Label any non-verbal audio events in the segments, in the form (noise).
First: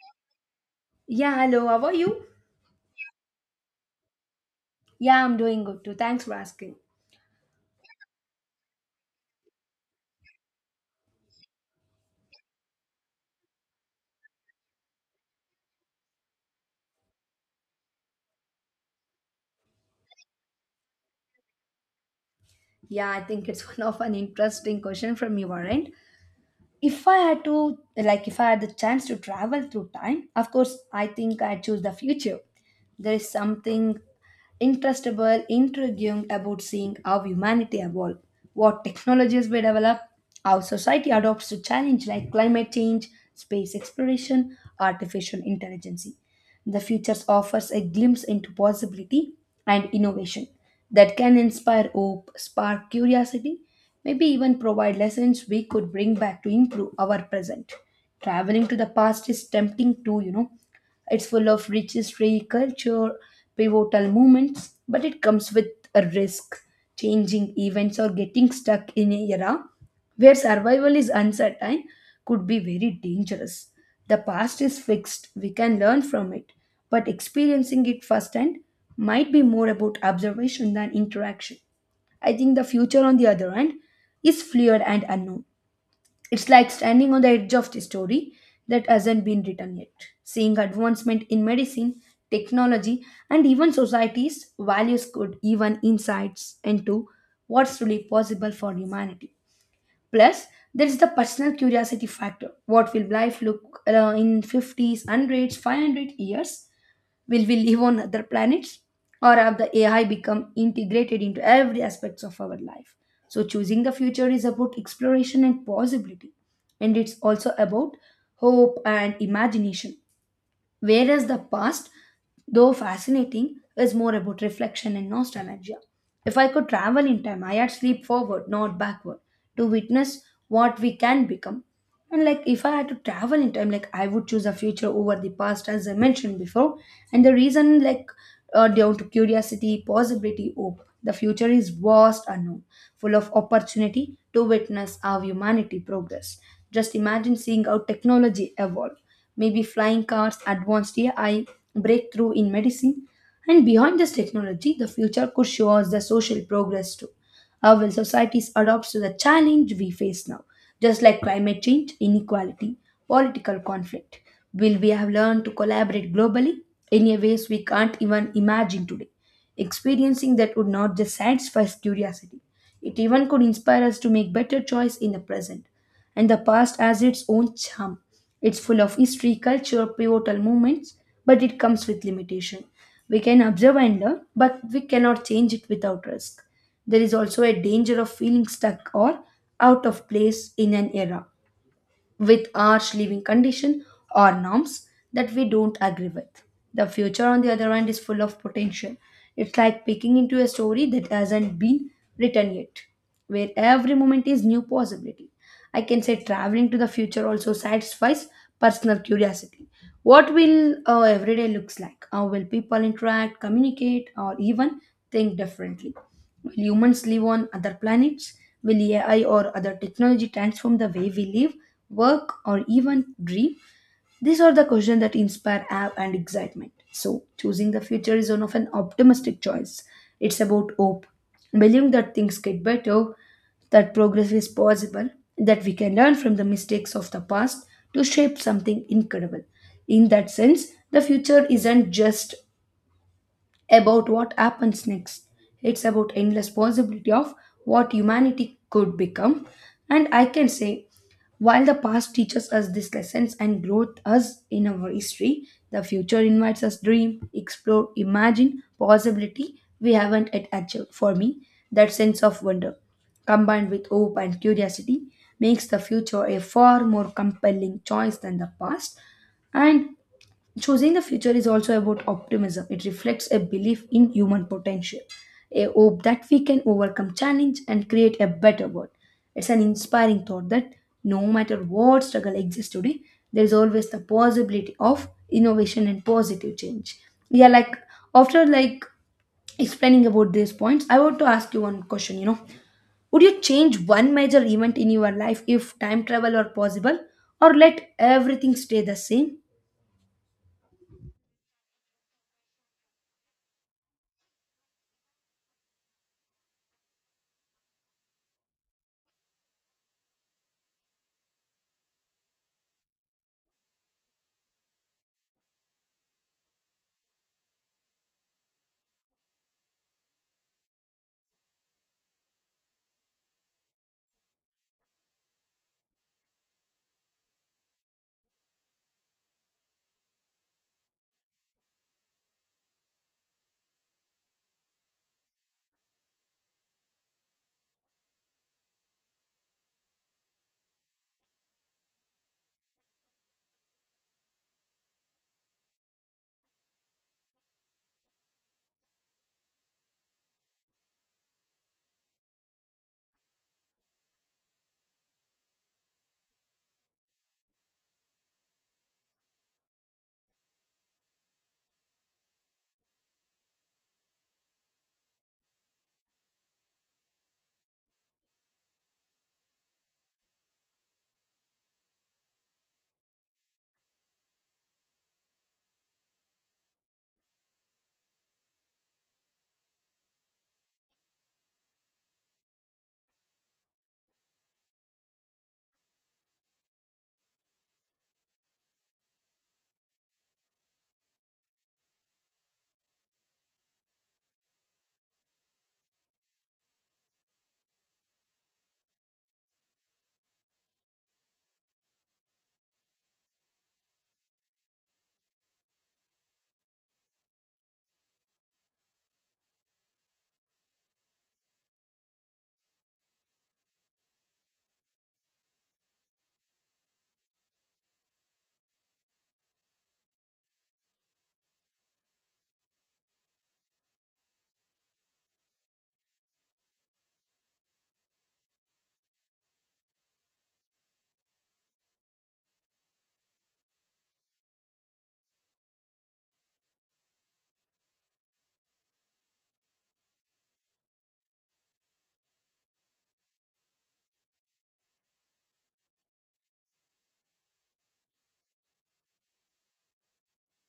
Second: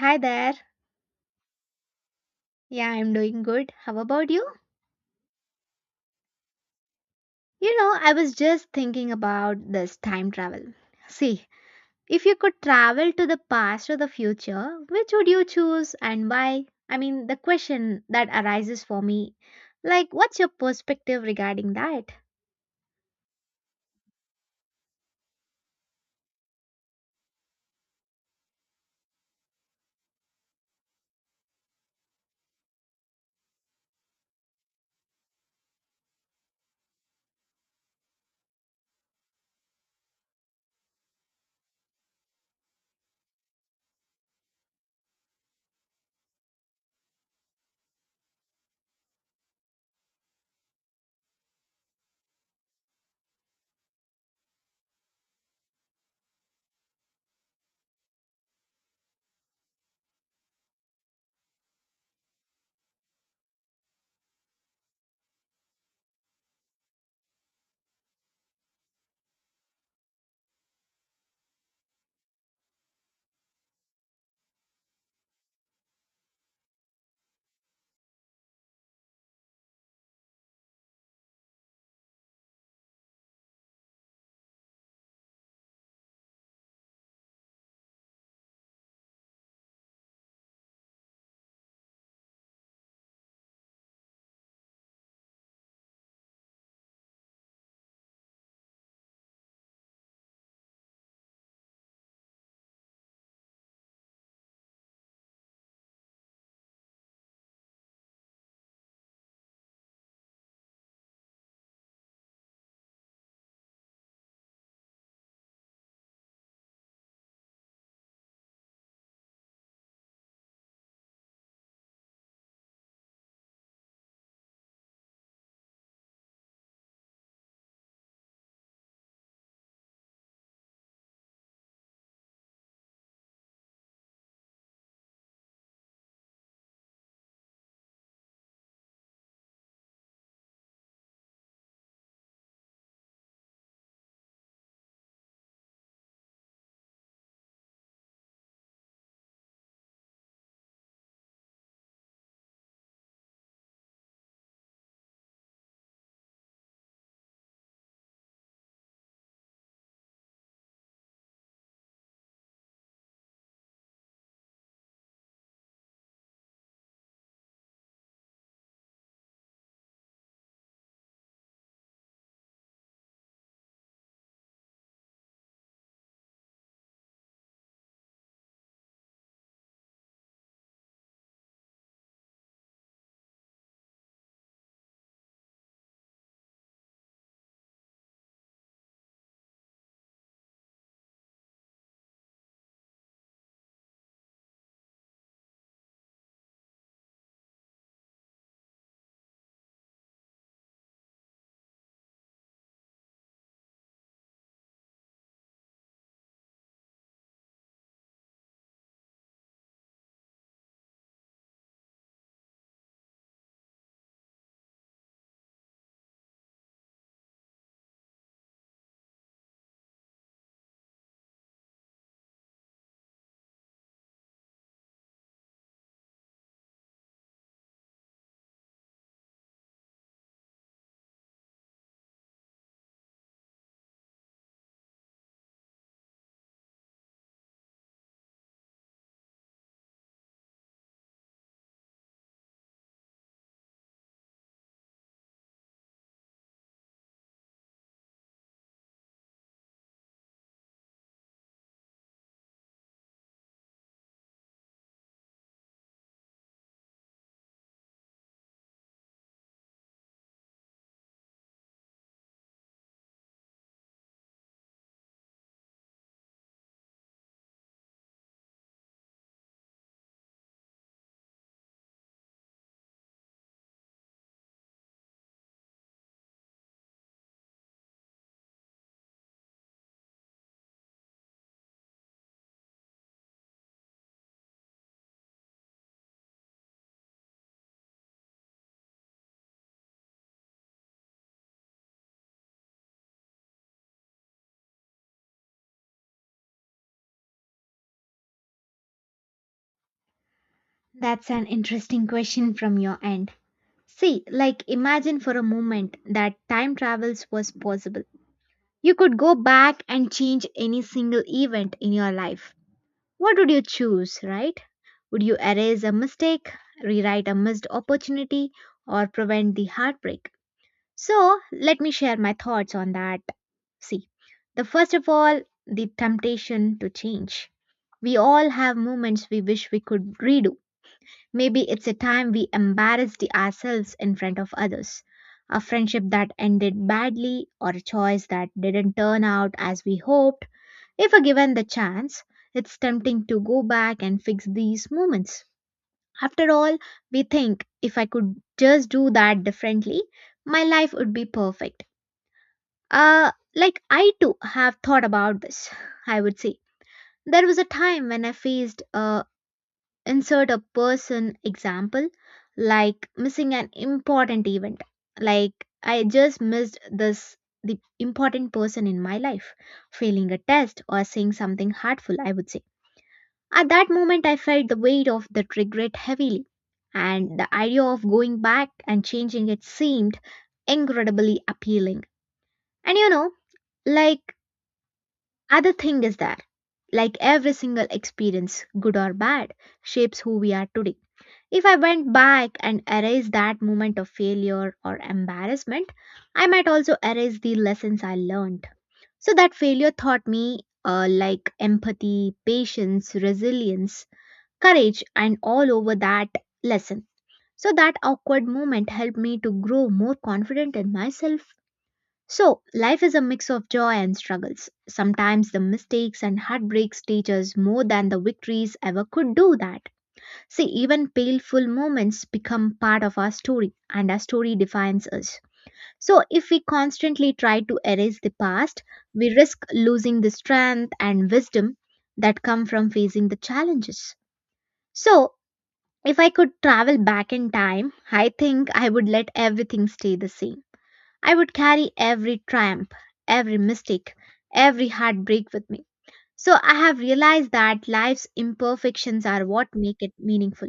Hi there. Yeah, hello, how are you? Yeah, I'm doing good. How about you? Yeah, I'm doing good too. Thanks for asking. You know, I was just thinking about this time travel. See, if you could travel to the past or the future, which would you choose and why? I mean, the question that arises for me, like, what's your perspective regarding that? Yeah, I think it's (laughs) one of an interesting question from you, Warren. If I had to, like, if I had the chance to travel through time, of course, I think I'd choose the future. There is something interestable, intriguing about seeing how humanity evolve, what technologies we develop, how society adopts to challenge like climate change, space exploration, artificial intelligence. The future offers a glimpse into possibility and innovation that can inspire hope, spark curiosity, maybe even provide lessons we could bring back to improve our present. Traveling to the past is tempting too, you know. It's full of rich history, culture, pivotal moments, but it comes with a risk, changing events or getting stuck in an era where survival is uncertain could be very dangerous. The past is fixed, we can learn from it, but experiencing it firsthand might be more about observation than interaction. I think the future, on the other hand, is fluid and unknown. It's like standing on the edge of the story that hasn't been written yet. Seeing advancement in medicine, technology, and even society's values could even insights into what's really possible for humanity. Plus, there is the personal curiosity factor. What will life look in 50s, 100s, 500 years? Will we live on other planets? Or have the AI become integrated into every aspects of our life? So choosing the future is about exploration and possibility. And it's also about hope and imagination. Whereas the past, though fascinating, is more about reflection and nostalgia. If I could travel in time, I'd leap forward, not backward, to witness what we can become. And like if I had to travel in time, like I would choose a future over the past, as I mentioned before. And the reason, like, down to curiosity, possibility, hope. The future is vast unknown, full of opportunity to witness our humanity progress. Just imagine seeing how technology evolve maybe flying cars, advanced AI, breakthrough in medicine. And behind this technology, the future could show us the social progress too. How will societies adapt to the challenge we face now? Just like climate change, inequality, political conflict. Will we have learned to collaborate globally in a ways we can't even imagine today? Experiencing that would not just satisfy curiosity. It even could inspire us to make better choice in the present and the past has its own charm. It's full of history, culture, pivotal moments, but it comes with limitation. We can observe and learn, but we cannot change it without risk. There is also a danger of feeling stuck or out of place in an era with harsh living condition or norms that we don't agree with. The future, on the other hand, is full of potential. It's like picking into a story that hasn't been written yet, where every moment is new possibility. I can say traveling to the future also satisfies personal curiosity, what will our everyday looks like? How will people interact, communicate, or even think differently? Will humans live on other planets? Will AI or other technology transform the way we live, work, or even dream? These are the questions that inspire awe and excitement. So, choosing the future is one of an optimistic choice. It's about hope, believing that things get better, that progress is possible, that we can learn from the mistakes of the past to shape something incredible. In that sense, the future isn't just about what happens next. It's about endless possibility of what humanity could become. And I can say, while the past teaches us these lessons and growth us in our history, the future invites us dream, explore, imagine possibility we haven't yet achieved. For me, that sense of wonder, combined with hope and curiosity, makes the future a far more compelling choice than the past. And Choosing the future is also about optimism. It reflects a belief in human potential, a hope that we can overcome challenge and create a better world. It's an inspiring thought that no matter what struggle exists today, there is always the possibility of innovation and positive change. Yeah, like after like explaining about these points, I want to ask you one question, you know. Would you change one major event in your life if time travel were possible or let everything stay the same? That's an interesting question from your end. See, like, imagine for a moment that time travels was possible. You could go back and change any single event in your life. What would you choose, right? Would you erase a mistake, rewrite a missed opportunity, or prevent the heartbreak? So, let me share my thoughts on that. See, the first of all, the temptation to change. We all have moments we wish we could redo. Maybe it's a time we embarrassed ourselves in front of others, a friendship that ended badly, or a choice that didn't turn out as we hoped. If given the chance, it's tempting to go back and fix these moments. After all, we think if I could just do that differently, my life would be perfect. Like I too have thought about this, I would say. There was a time when I faced a insert a person example, like missing an important event. Like I just missed this the important person in my life, failing a test or saying something hurtful, I would say. At that moment, I felt the weight of that regret heavily, and the idea of going back and changing it seemed incredibly appealing. And you know, like other thing is that, like every single experience, good or bad, shapes who we are today. If I went back and erased that moment of failure or embarrassment, I might also erase the lessons I learned. So that failure taught me like empathy, patience, resilience, courage, and all over that lesson. So, that awkward moment helped me to grow more confident in myself. So, life is a mix of joy and struggles. Sometimes the mistakes and heartbreaks teach us more than the victories ever could do that. See, even painful moments become part of our story, and our story defines us. So, if we constantly try to erase the past, we risk losing the strength and wisdom that come from facing the challenges. So, if I could travel back in time, I think I would let everything stay the same. I would carry every triumph, every mistake, every heartbreak with me. So I have realized that life's imperfections are what make it meaningful.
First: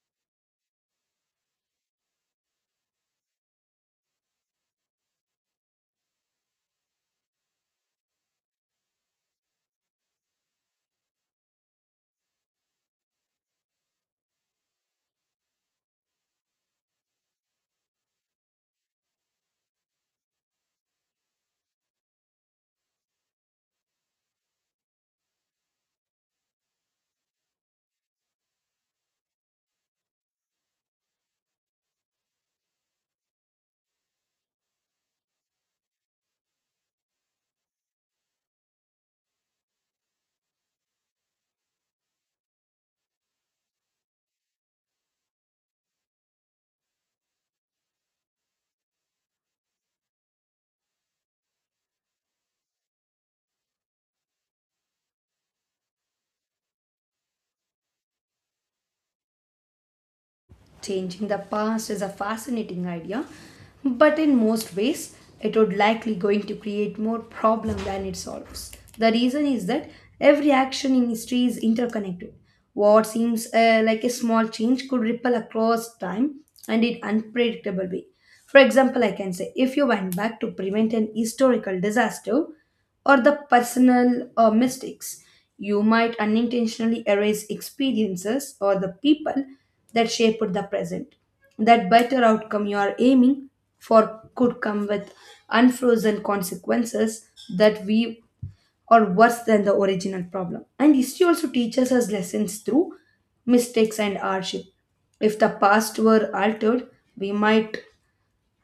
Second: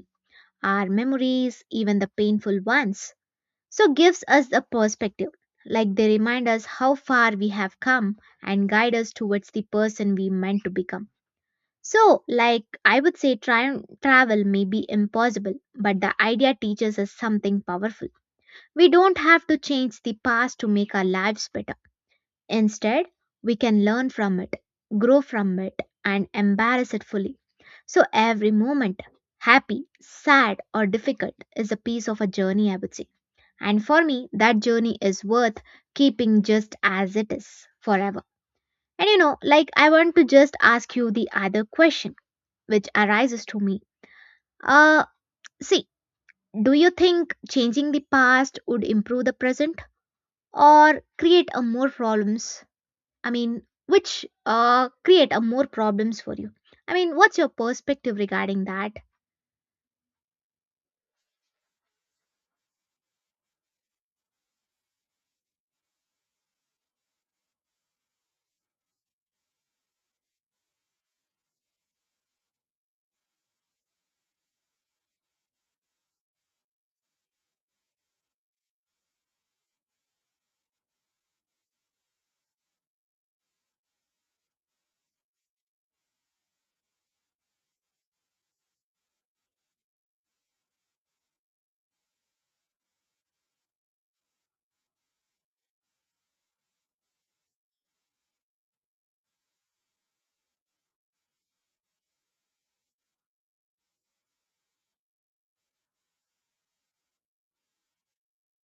Our memories, even the painful ones, so gives us a perspective. Like they remind us how far we have come and guide us towards the person we meant to become. So, like I would say, travel may be impossible, but the idea teaches us something powerful. We don't have to change the past to make our lives better. Instead, we can learn from it, grow from it, and embrace it fully. So, every moment, happy, sad, or difficult, is a piece of a journey, I would say. And for me, that journey is worth keeping just as it is forever. And you know, like I want to just ask you the other question which arises to me. Uh, See, do you think changing the past would improve the present or create a more problems? I mean, which create a more problems for you? I mean, what's your perspective regarding that? Changing the past is a fascinating idea, but in most ways, it would likely going to create more problem than it solves. The reason is that every action in history is interconnected. What seems like a small change could ripple across time and in unpredictable way. For example, I can say if you went back to prevent an historical disaster, or the personal mistakes. You might unintentionally erase experiences or the people that shaped the present. That better outcome you are aiming for could come with unfrozen consequences that we are worse than the original problem. And history also teaches us lessons through mistakes and hardship. If the past were altered, we might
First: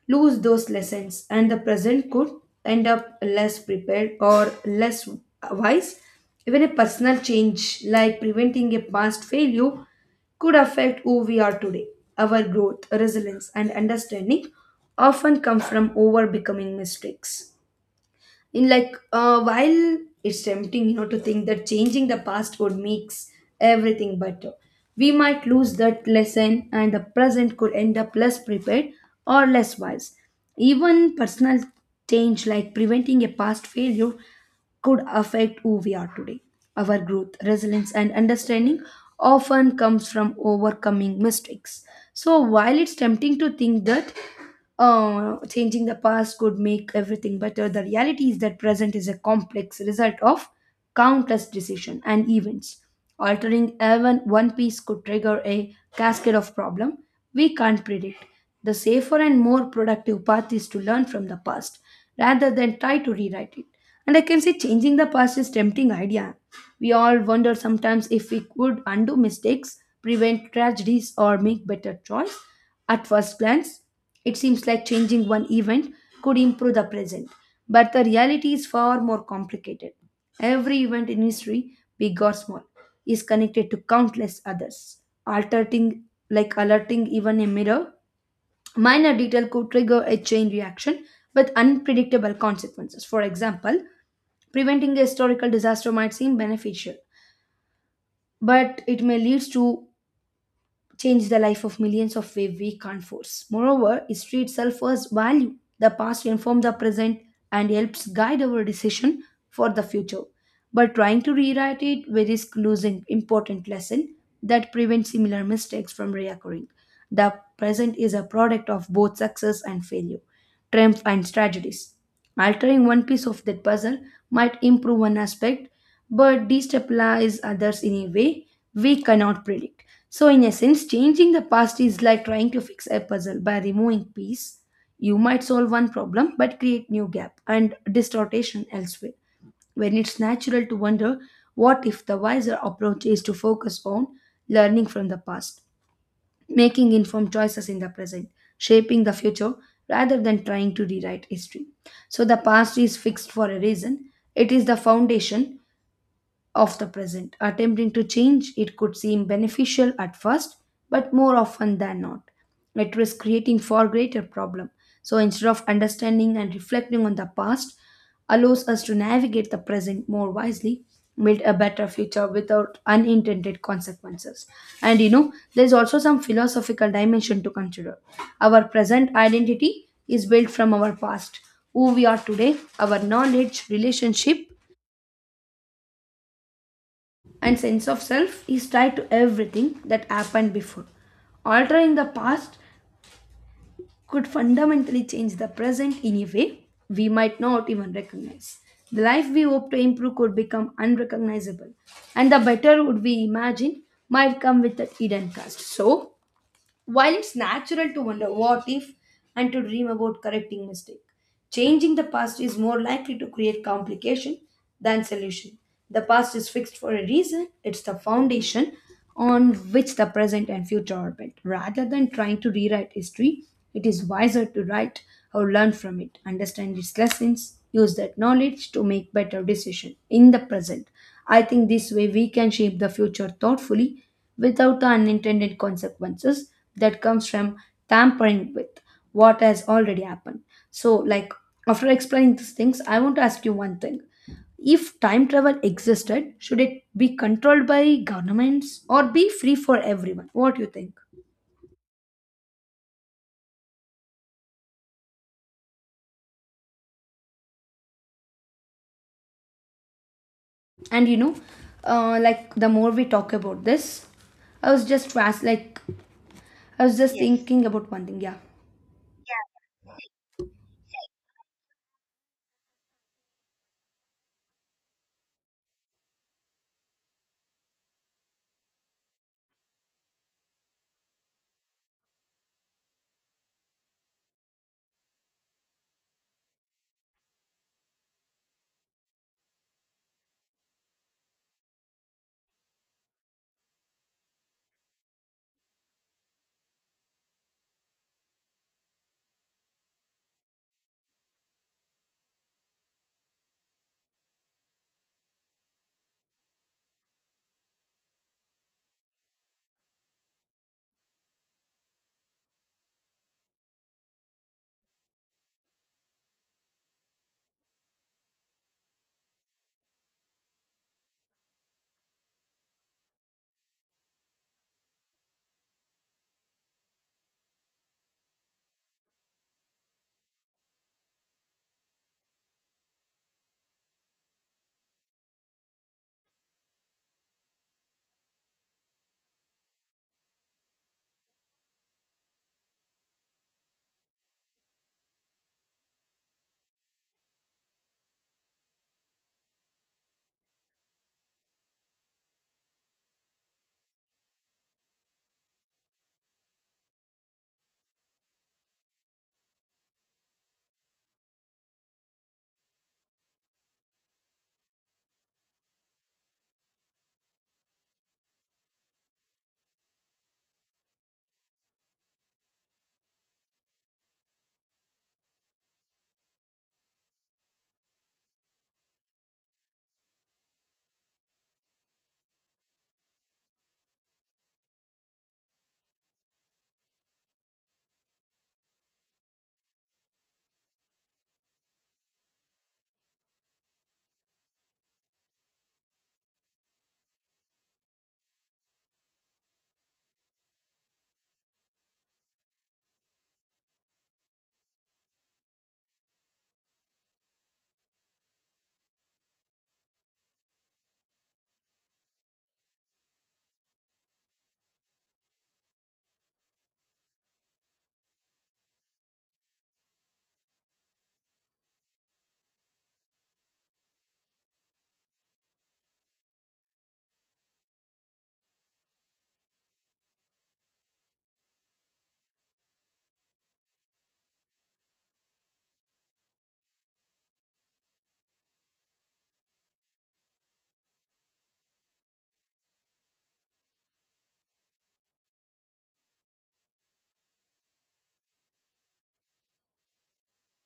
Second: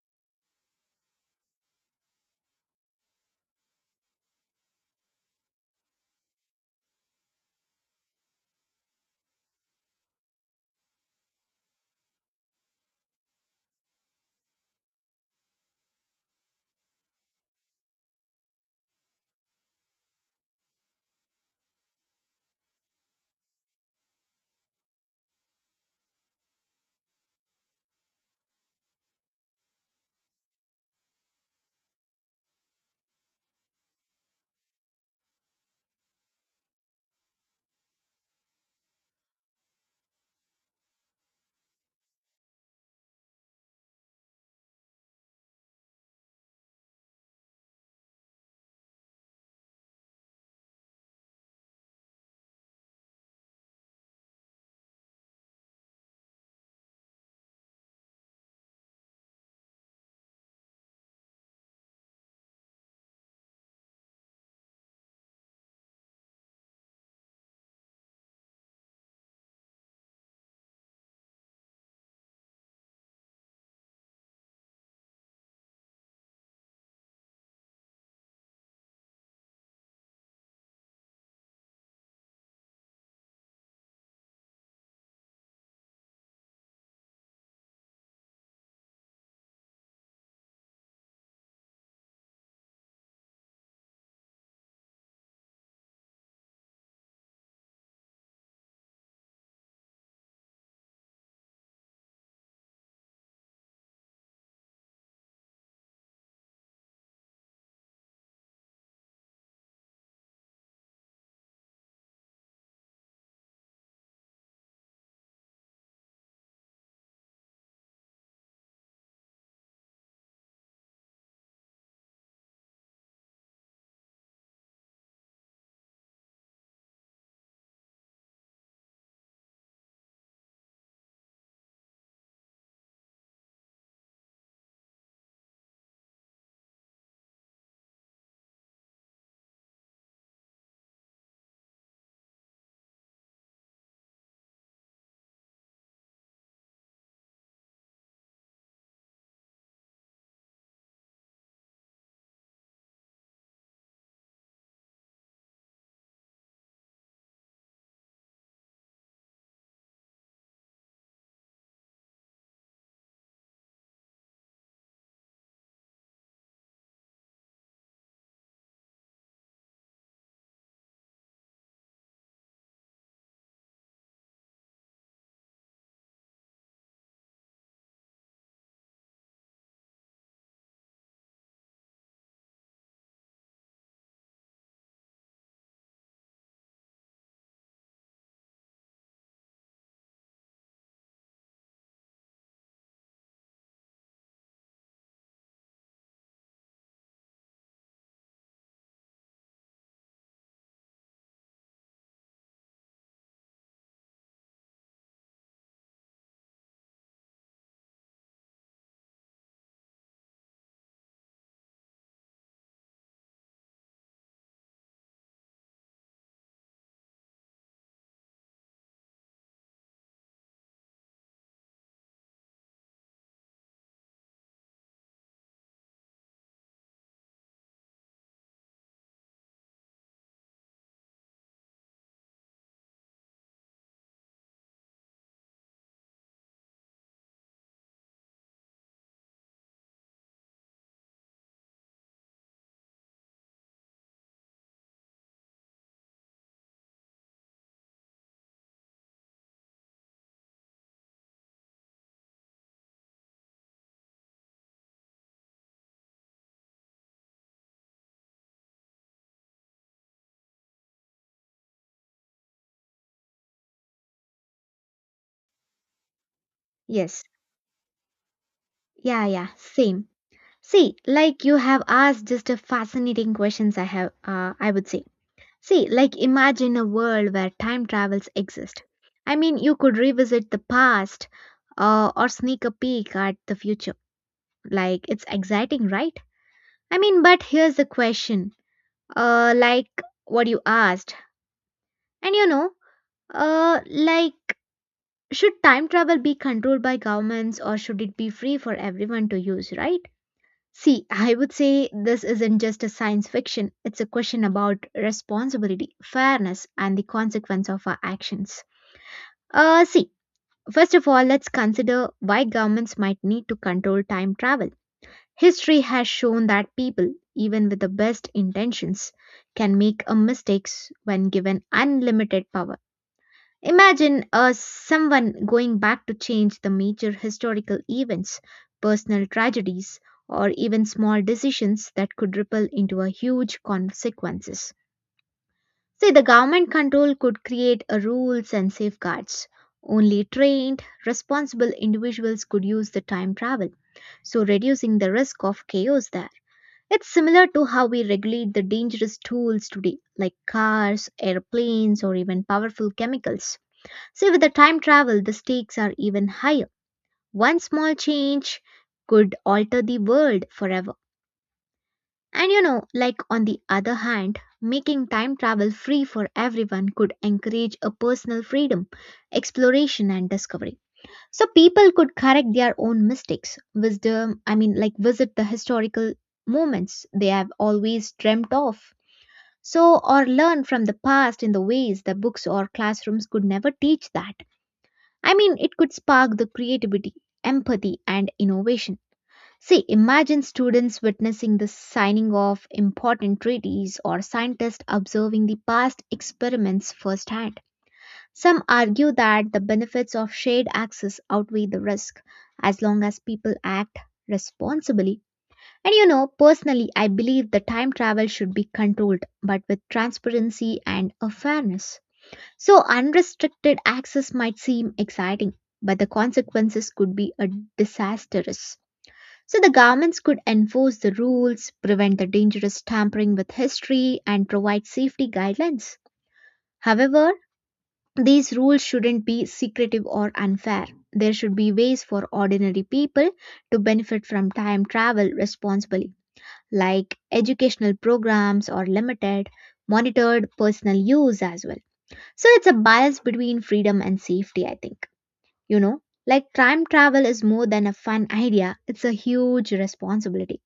lose those lessons, and the present could end up less prepared or less wise. Even a personal change, like preventing a past failure, could affect who we are today. Our growth, resilience, and understanding often come from over becoming mistakes in like while it's tempting you know to think that changing the past would makes everything better, we might lose that lesson and the present could end up less prepared or less wise, even personal change like preventing a past failure could affect who we are today. Our growth, resilience, and understanding often comes from overcoming mistakes. So, while it's tempting to think that changing the past could make everything better. The reality is that present is a complex result of countless decisions and events. Altering even one piece could trigger a cascade of problem we can't predict. The safer and more productive path is to learn from the past rather than try to rewrite it. And I can say changing the past is tempting idea. We all wonder sometimes if we could undo mistakes, prevent tragedies, or make better choice. At first glance, it seems like changing one event could improve the present, but the reality is far more complicated. Every event in history, big or small, is connected to countless others. Altering, like alerting even a mirror. Minor detail could trigger a chain reaction with unpredictable consequences. For example, preventing a historical disaster might seem beneficial, but it may lead to change the life of millions of way we can't force. Moreover, history itself has value. The past informs the present and helps guide our decision for the future. But trying to rewrite it, we risk losing important lesson that prevent similar mistakes from reoccurring. The present is a product of both success and failure, triumph and tragedies. Altering one piece of that puzzle might improve one aspect but destabilize others in a way we cannot predict. So, in essence, changing the past is like trying to fix a puzzle by removing piece. You might solve one problem but create new gap and distortion elsewhere. When it's natural to wonder what if, the wiser approach is to focus on learning from the past, making informed choices in the present, shaping the future rather than trying to rewrite history. So the past is fixed for a reason. It is the foundation of the present. Attempting to change it could seem beneficial at first, but more often than not, it risks creating far greater problem. So instead of understanding and reflecting on the past, allows us to navigate the present more wisely, build a better future without unintended consequences. And you know, there's also some philosophical dimension to consider. Our present identity is built from our past, who we are today, our knowledge, relationship, and sense of self is tied to everything that happened before. Altering the past could fundamentally change the present in a way we might not even recognize. The life we hope to improve could become unrecognizable, and the better would we imagine might come with that hidden cost. So, while it's natural to wonder what if and to dream about correcting mistake, changing the past is more likely to create complication than solution. The past is fixed for a reason. It's the foundation on which the present and future are built. Rather than trying to rewrite history, it is wiser to write or learn from it, understand its lessons, use that knowledge to make better decisions in the present. I think this way we can shape the future thoughtfully without the unintended consequences that comes from tampering with what has already happened. so like after explaining these things, I want to ask you one thing. If time travel existed, should it be controlled by governments or be free for everyone? What do you think? And you know like the more we talk about this, i was just fast like I was just Yes. Yes. thinking about one thing yeah Yeah, yeah, same. See, like you have asked just a fascinating questions I have I would say. See, like imagine a world where time travels exist. I mean, you could revisit the past or sneak a peek at the future. Like, it's exciting, right? I mean, but here's the question. Like what you asked. And you know, like, should time travel be controlled by governments or should it be free for everyone to use, right? See, (laughs) I would say this isn't just a science fiction. It's a question about responsibility, fairness, and the consequence of our actions. See, first of all, let's consider why governments might need to control time travel. History has shown that people, even with the best intentions, can make a mistakes when given unlimited power. Imagine someone going back to change the major historical events, personal tragedies, or even small decisions that could ripple into a huge consequences. See, the government control could create a rules and safeguards. Only trained, responsible individuals could use the time travel, so reducing the risk of chaos there. It's similar to how we regulate the dangerous tools today, like cars, airplanes, or even powerful chemicals. See, with the time travel, the stakes are even higher. One small change could alter the world forever. And you know, like on the other hand, making time travel free for everyone could encourage a personal freedom, exploration, and discovery. So people could correct their own mistakes, wisdom, I mean, like visit the historical moments they have always dreamt of. So, or learn from the past in the ways the books or classrooms could never teach that. I mean, it could spark the creativity, empathy, and innovation. See, imagine students witnessing the signing of important treaties or scientists observing the past experiments firsthand. Some argue that the benefits of shared access outweigh the risk as long as people act responsibly. And you know, personally, I believe the time travel should be controlled but with transparency and a fairness. So, unrestricted access might seem exciting, but the consequences could be a disastrous. So, the governments could enforce the rules, prevent the dangerous tampering with history, and provide safety guidelines. However, these rules shouldn't be secretive or unfair. There should be ways for ordinary people to benefit from time travel responsibly, like educational programs or limited, monitored personal use as well. So it's a balance between freedom and safety, I think. You know, like time travel is more than a fun idea, it's a huge responsibility.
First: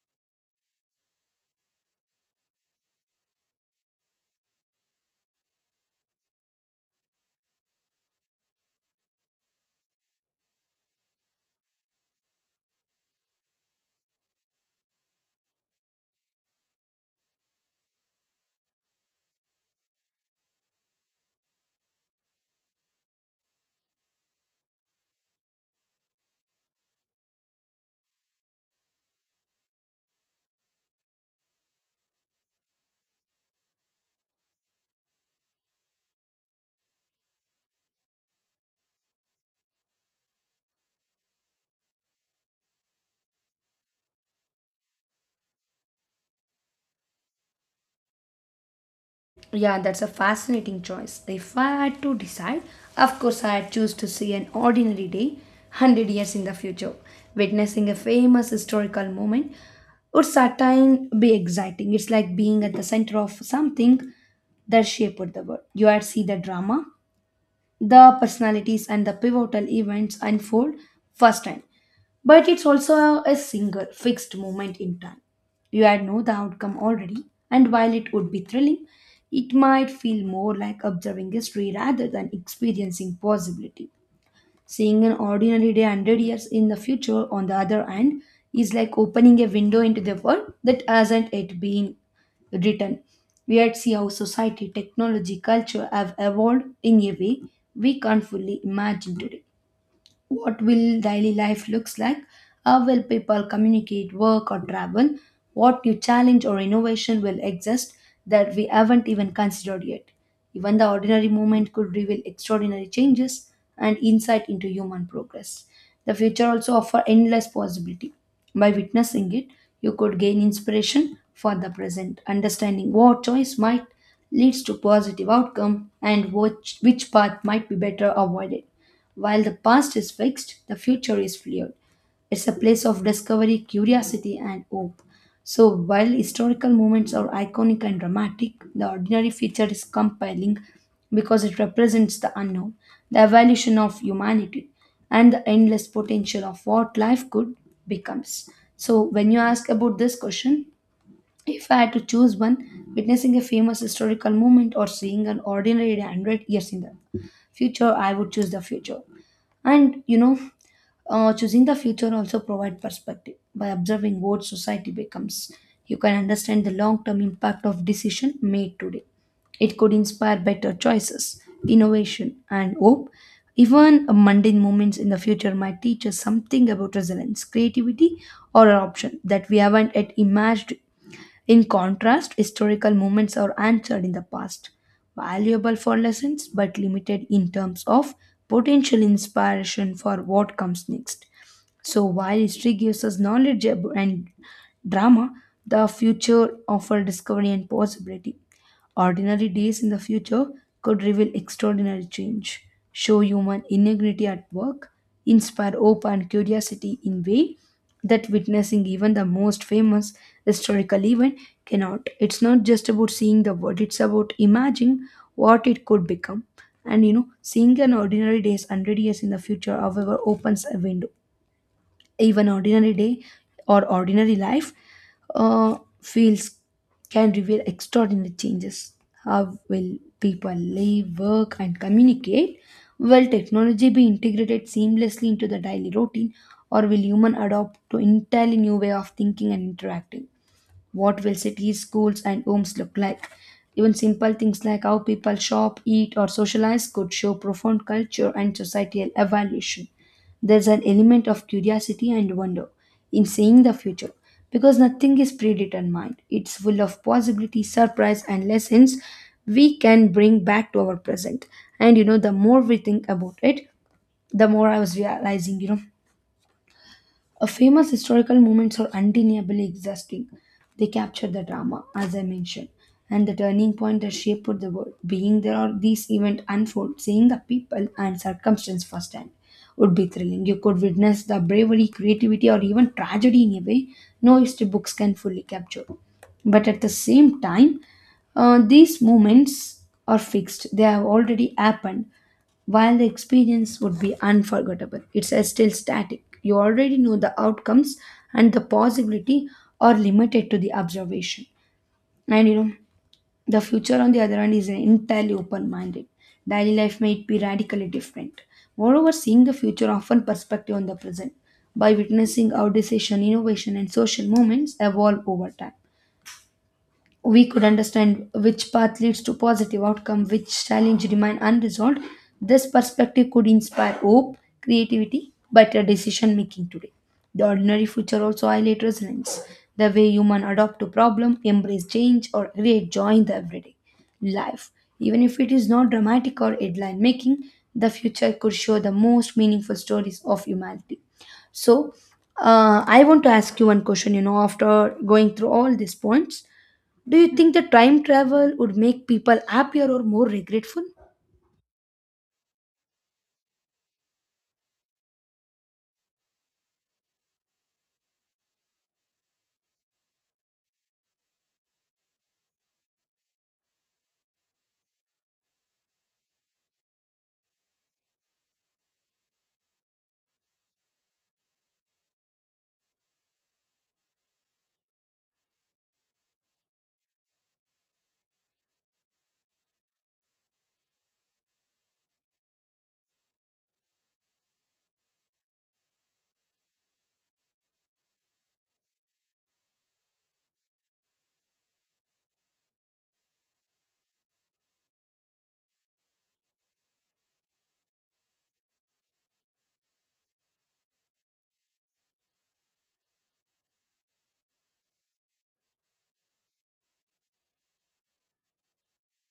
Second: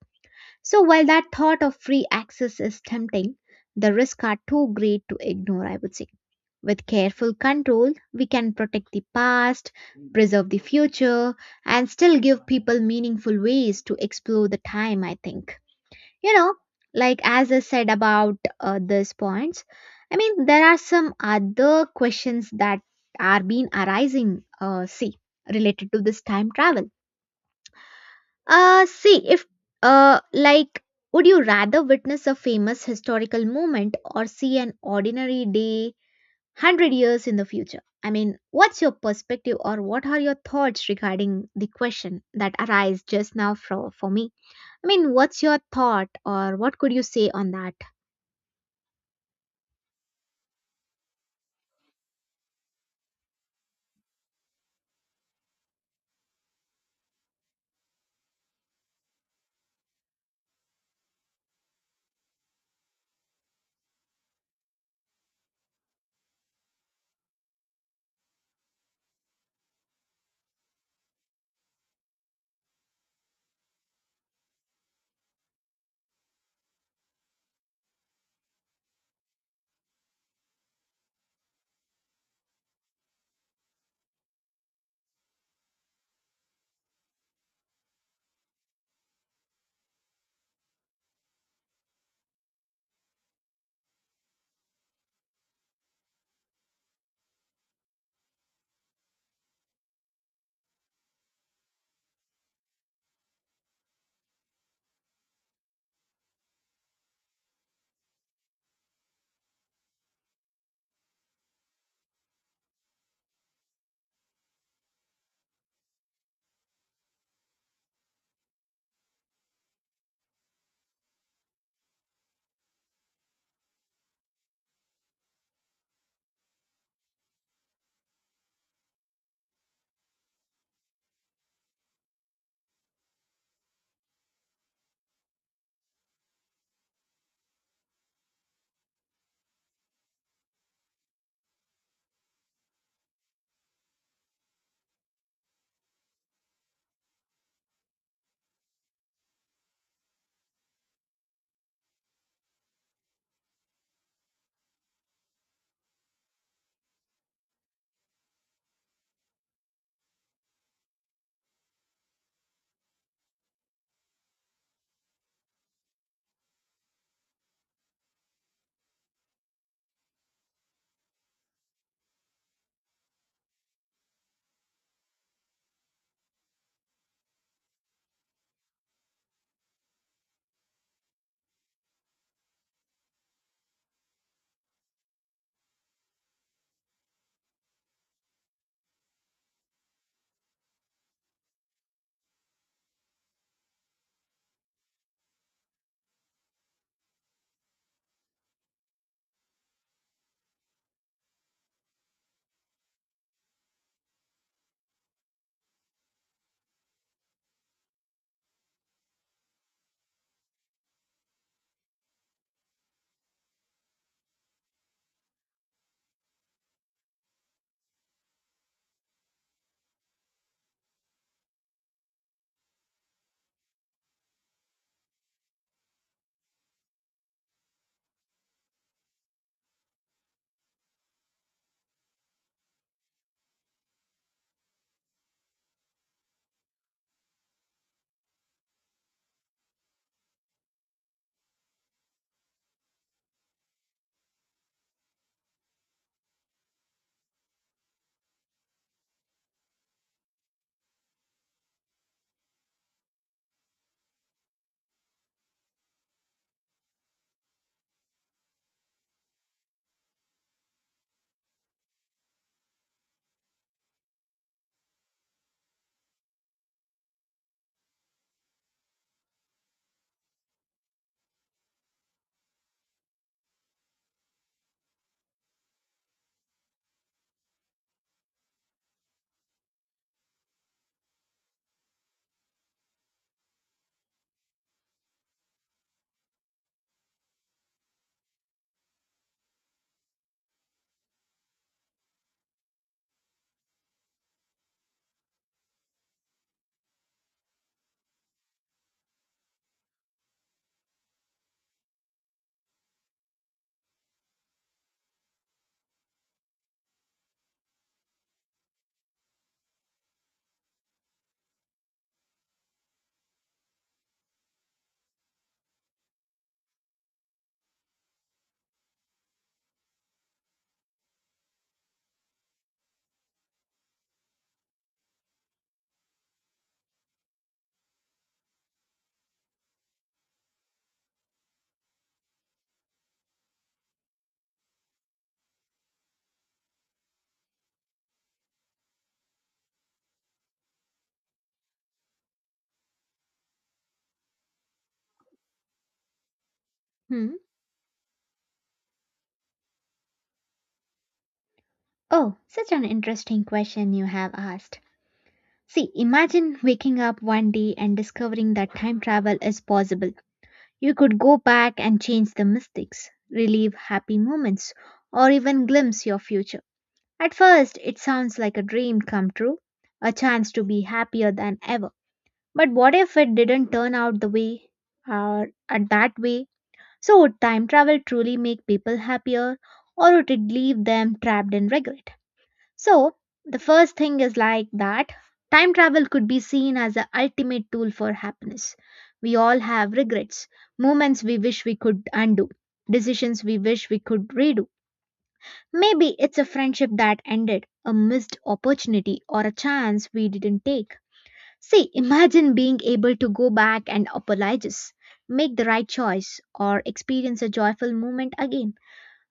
So while that thought of free access is tempting, the risks are too great to ignore, I would say. With careful control, we can protect the past, preserve the future, and still give people meaningful ways to explore the time, I think. You know, like as I said about these points, I mean, there are some other questions that are being arising, see, related to this time travel. See, if, like, would you rather witness a famous historical moment or see an ordinary day 100 years in the future? I mean, what's your perspective or what are your thoughts regarding the question that arise just now for me? I mean, what's your thought or what could you say on that? Yeah, that's a fascinating choice. If I had to decide, of course, I'd choose to see an ordinary day 100 years in the future. Witnessing a famous historical moment would certainly be exciting. It's like being at the center of something that shaped the world. You had see the drama, the personalities and the pivotal events unfold firsthand. But it's also a single, fixed moment in time. You had know the outcome already, and while it would be thrilling, it might feel more like observing history rather than experiencing possibility. Seeing an ordinary day 100 years in the future, on the other hand, is like opening a window into the world that hasn't yet been written. We yet see how society, technology, culture have evolved in a way we can't fully imagine today. What will daily life looks like? How will people communicate, work, or travel? What new challenge or innovation will exist that we haven't even considered yet? Even the ordinary moment could reveal extraordinary changes and insight into human progress. The future also offers endless possibility. By witnessing it, you could gain inspiration for the present, understanding what choice might leads to positive outcome and which path might be better avoided. While the past is fixed, the future is fluid. It's a place of discovery, curiosity, and hope. So, while historical moments are iconic and dramatic, the ordinary feature is compelling because it represents the unknown, the evolution of humanity, and the endless potential of what life could becomes. So, when you ask about this question, if I had to choose one, witnessing a famous historical moment or seeing an ordinary 100 years in the future, I would choose the future. and you know, Choosing the future also provide perspective. By observing what society becomes, you can understand the long-term impact of decision made today. It could inspire better choices, innovation, and hope. Even mundane moments in the future might teach us something about resilience, creativity, or an option that we haven't yet imagined. In contrast, historical moments are answered in the past, valuable for lessons but limited in terms of potential inspiration for what comes next. So, while history gives us knowledge and drama, the future offers discovery and possibility. Ordinary days in the future could reveal extraordinary change, show human integrity at work, inspire hope and curiosity in way that witnessing even the most famous historical event cannot. It's not just about seeing the world, it's about imagining what it could become. And you know, seeing an ordinary days 100 years in the future, however, opens a window. Even ordinary day or ordinary life feels can reveal extraordinary changes. How will people live, work, and communicate? Will technology be integrated seamlessly into the daily routine, or will human adopt to entirely new way of thinking and interacting? What will cities, schools, and homes look like? Even simple things like how people shop, eat, or socialize could show profound culture and societal evolution. There's an element of curiosity and wonder in seeing the future because nothing is predetermined. It's full of possibility, surprise, and lessons we can bring back to our present. And you know, the more we think about it, the more I was realizing, you know, a famous historical moments are undeniably exhausting. They capture the drama, as I mentioned, and the turning point that shaped the world. Being there or these events unfold, seeing the people and circumstance firsthand would be thrilling. You could witness the bravery, creativity, or even tragedy in a way no history books can fully capture. But at the same time, these moments are fixed. They have already happened, while the experience would be unforgettable, it's still static. You already know the outcomes and the possibility are limited to the observation. And you know, the future on the other hand is entirely open-minded. Daily life might be radically different. Moreover, seeing the future often perspective on the present. By witnessing how decision, innovation and social movements evolve over time, we could understand which path leads to positive outcome, which challenge remain unresolved. This perspective could inspire hope, creativity, better decision making today. The ordinary future also highlight resilience, the way human adapt to problem, embrace change or create joy in the everyday life. Even if it is not dramatic or headline making, the future could show the most meaningful stories of humanity. So, I want to ask you one question, you know, after going through all these points, do you Hmm? think the time travel would make people happier or more regretful? Oh, such an interesting question you have asked. See, imagine waking up one day and discovering that time travel is possible. You could go back and change the mistakes, relive happy moments, or even glimpse your future. At first, it sounds like a dream come true, a chance to be happier than ever. But what if it didn't turn out the way or at that way? So, would time travel truly make people happier or would it leave them trapped in regret? So, the first thing is like that time travel could be seen as the ultimate tool for happiness. We all have regrets, moments we wish we could undo, decisions we wish we could redo. Maybe it's a friendship that ended, a missed opportunity, or a chance we didn't take. See, imagine being able to go back and apologize, make the right choice, or experience a joyful moment again.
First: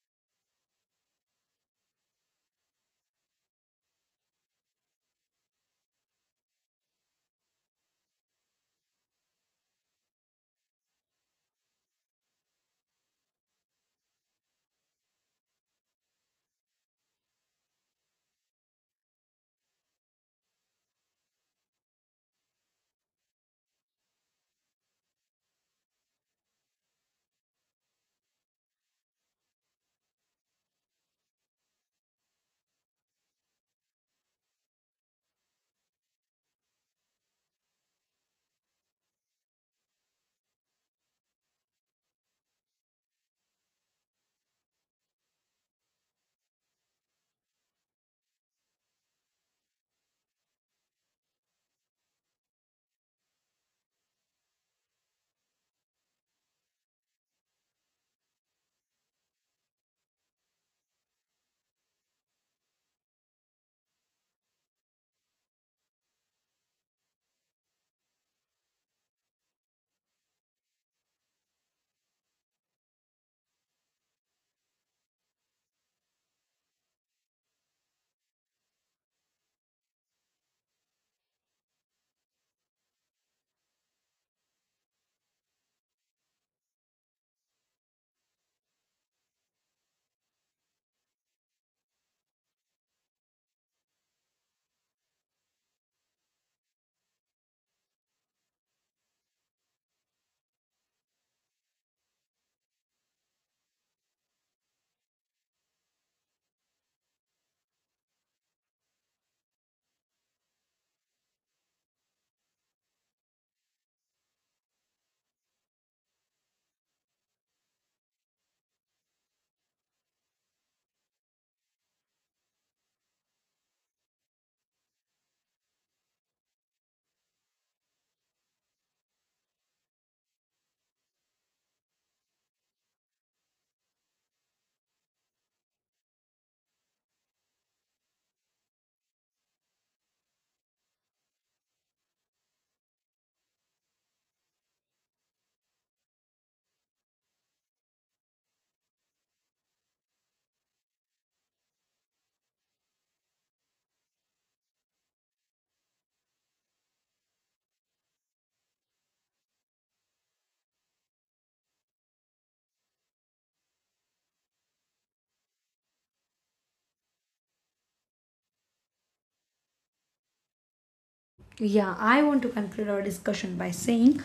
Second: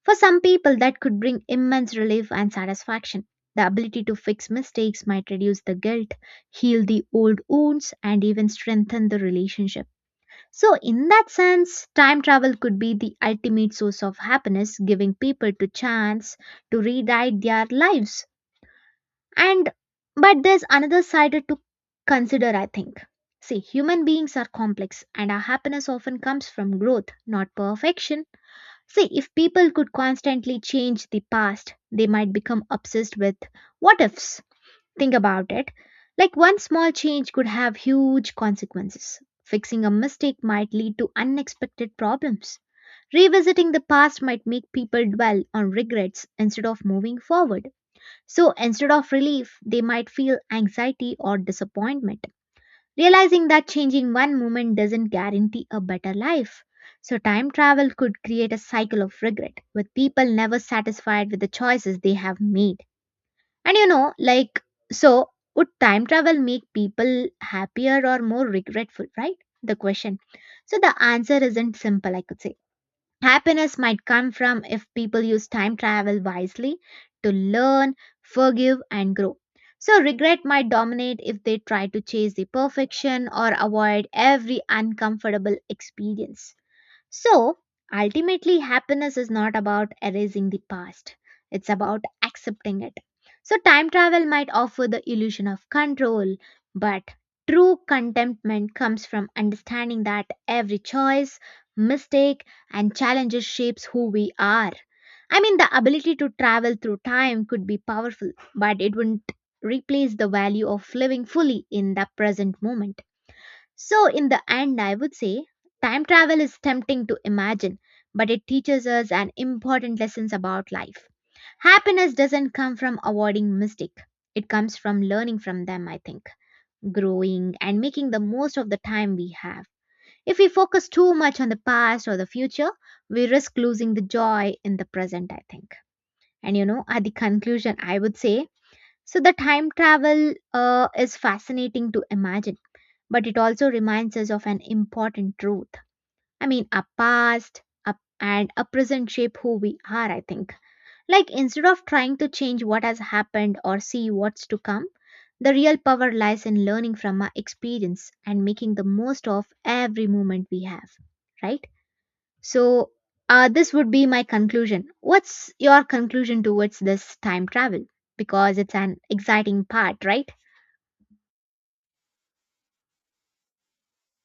For some people, that could bring immense relief and satisfaction. The ability to fix mistakes might reduce the guilt, heal the old wounds, and even strengthen the relationship. So, in that sense, time travel could be the ultimate source of happiness, giving people the chance to rewrite their lives. And but there's another side to consider, I think. See, human beings are complex, and our happiness often comes from growth, not perfection. See, if people could constantly change the past, they might become obsessed with what ifs. Think about it. Like one small change could have huge consequences. Fixing a mistake might lead to unexpected problems. Revisiting the past might make people dwell on regrets instead of moving forward. So instead of relief, they might feel anxiety or disappointment. Realizing that changing one moment doesn't guarantee a better life. So time travel could create a cycle of regret, with people never satisfied with the choices they have made. And you know, like, so would time travel make people happier or more regretful, right? The question. So the answer isn't simple, I could say. Happiness might come from if people use time travel wisely to learn, forgive, and grow. So regret might dominate if they try to chase the perfection or avoid every uncomfortable experience. So, ultimately, happiness is not about erasing the past, it's about accepting it. So, time travel might offer the illusion of control, but true contentment comes from understanding that every choice, mistake, and challenges shapes who we are. I mean, the ability to travel through time could be powerful, but it wouldn't replace the value of living fully in the present moment. So, in the end, I would say time travel is tempting to imagine, but it teaches us an important lessons about life. Happiness doesn't come from avoiding mistake. It comes from learning from them, I think, growing and making the most of the time we have. If we focus too much on the past or the future, we risk losing the joy in the present, I think. And you know, at the conclusion, I would say so the time travel is fascinating to imagine but it also reminds us of an important truth. I mean, a past and a present shape who we are, I think. Like, instead of trying to change what has happened or see what's to come, the real power lies in learning from our experience and making the most of every moment we have, right? So, this would be my conclusion. What's your conclusion towards this time travel? Because it's an exciting part, right? Yeah, I want to conclude our discussion by saying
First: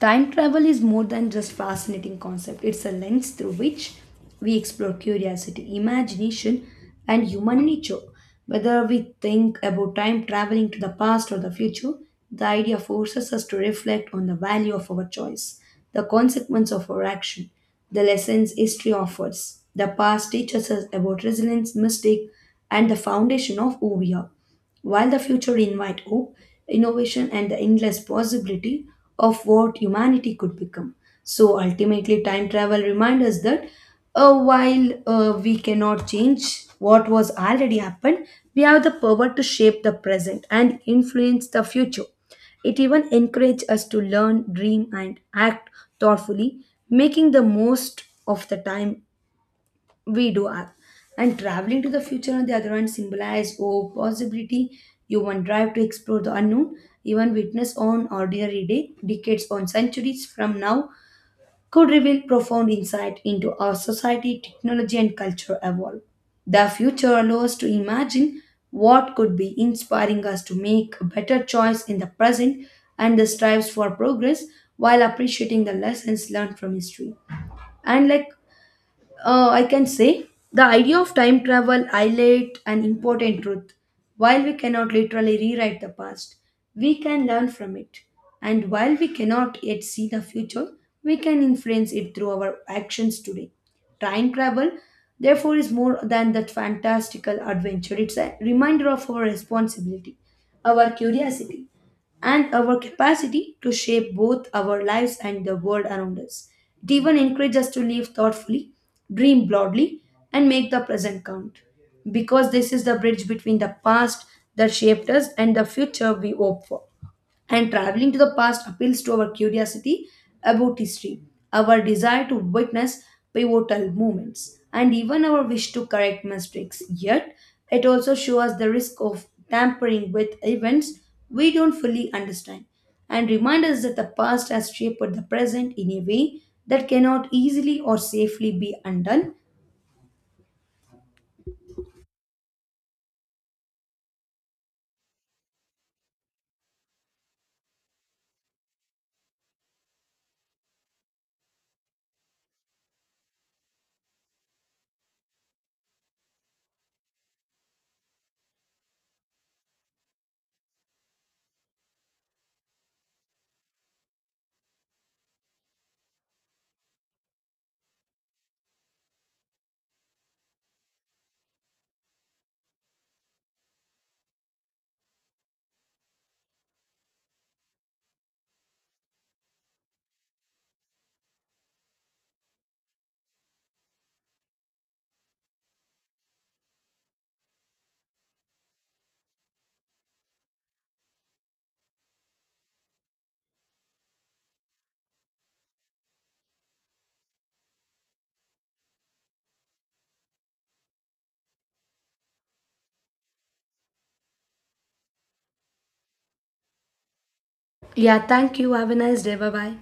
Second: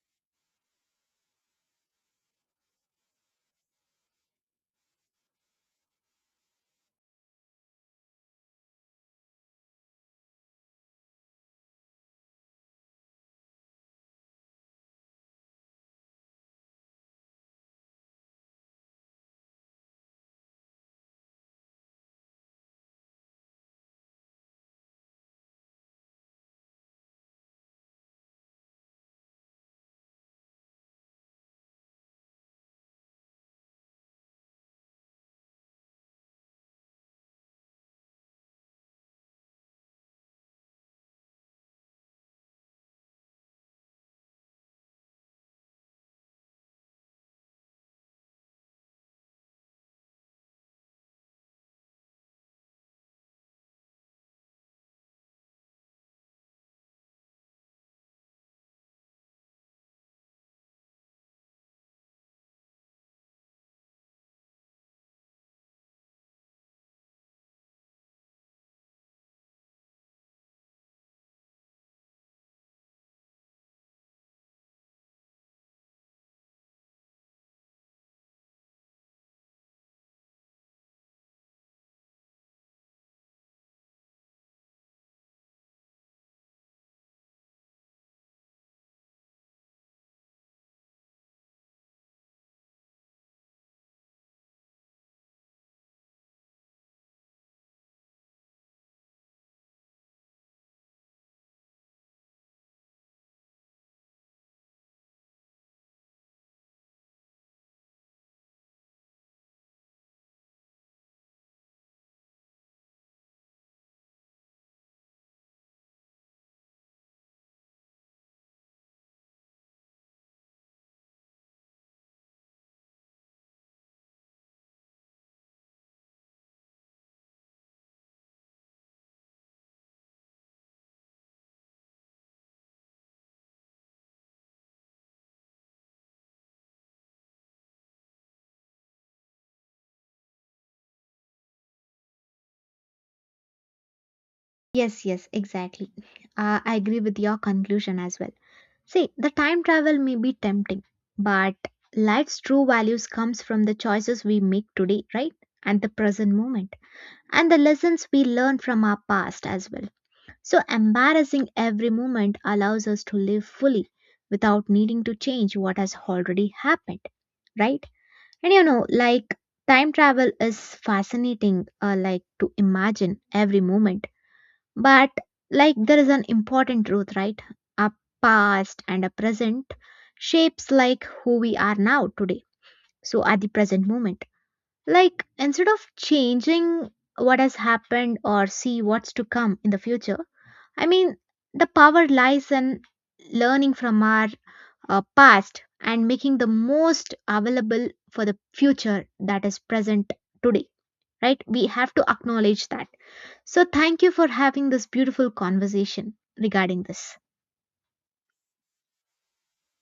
time travel is more than just fascinating concept. It's a lens through which we explore curiosity, imagination and human nature. Whether we think about time traveling to the past or the future, the idea forces us to reflect on the value of our choice, the consequence of our action, the lessons history offers. The past teaches us about resilience, mistake and the foundation of who we are. While the future invite hope, innovation, and the endless possibility of what humanity could become. So ultimately, time travel reminds us that while we cannot change what was already happened, we have the power to shape the present and influence the future. It even encourages us to learn, dream, and act thoughtfully, making the most of the time we do. And traveling to the future, on the other hand, symbolize hope, possibility, human drive to explore the unknown. Even witness on ordinary day, decades on centuries from now, could reveal profound insight into our society, technology, and culture evolve. The future allows us to imagine what could be, inspiring us to make a better choice in the present and the strives for progress while appreciating the lessons learned from history. And like I can say the idea of time travel highlight an important truth. While we cannot literally rewrite the past, we can learn from it. And while we cannot yet see the future, we can influence it through our actions today. Time travel, therefore, is more than that fantastical adventure. It's a reminder of our responsibility, our curiosity, and our capacity to shape both our lives and the world around us. It even encourages us to live thoughtfully, dream broadly, and make the present count. Because this is the bridge between the past that shaped us and the future we hope for. And traveling to the past appeals to our curiosity about history, our desire to witness pivotal moments, and even our wish to correct mistakes. Yet, it also shows us the risk of tampering with events we don't fully understand and remind us that the past has shaped the present in a way that cannot easily or safely be undone. Yes, yes, exactly. I agree with your conclusion as well. See, the time travel may be tempting, but life's true values comes from the choices we make today, right? And the present moment and the lessons we learn from our past as well. So embarrassing every moment allows us to live fully without needing to change what has already happened, right? And you know, like time travel is fascinating like to imagine every moment but like there is an important truth, right? Our past and our present shapes like who we are now today. So at the present moment, like instead of changing what has happened or see what's to come in the future, I mean the power lies in learning from our past and making the most available for the future that is present today, right? We have to acknowledge that so, thank you for having this beautiful conversation regarding this. Yeah, thank you. Have a nice day. Bye bye.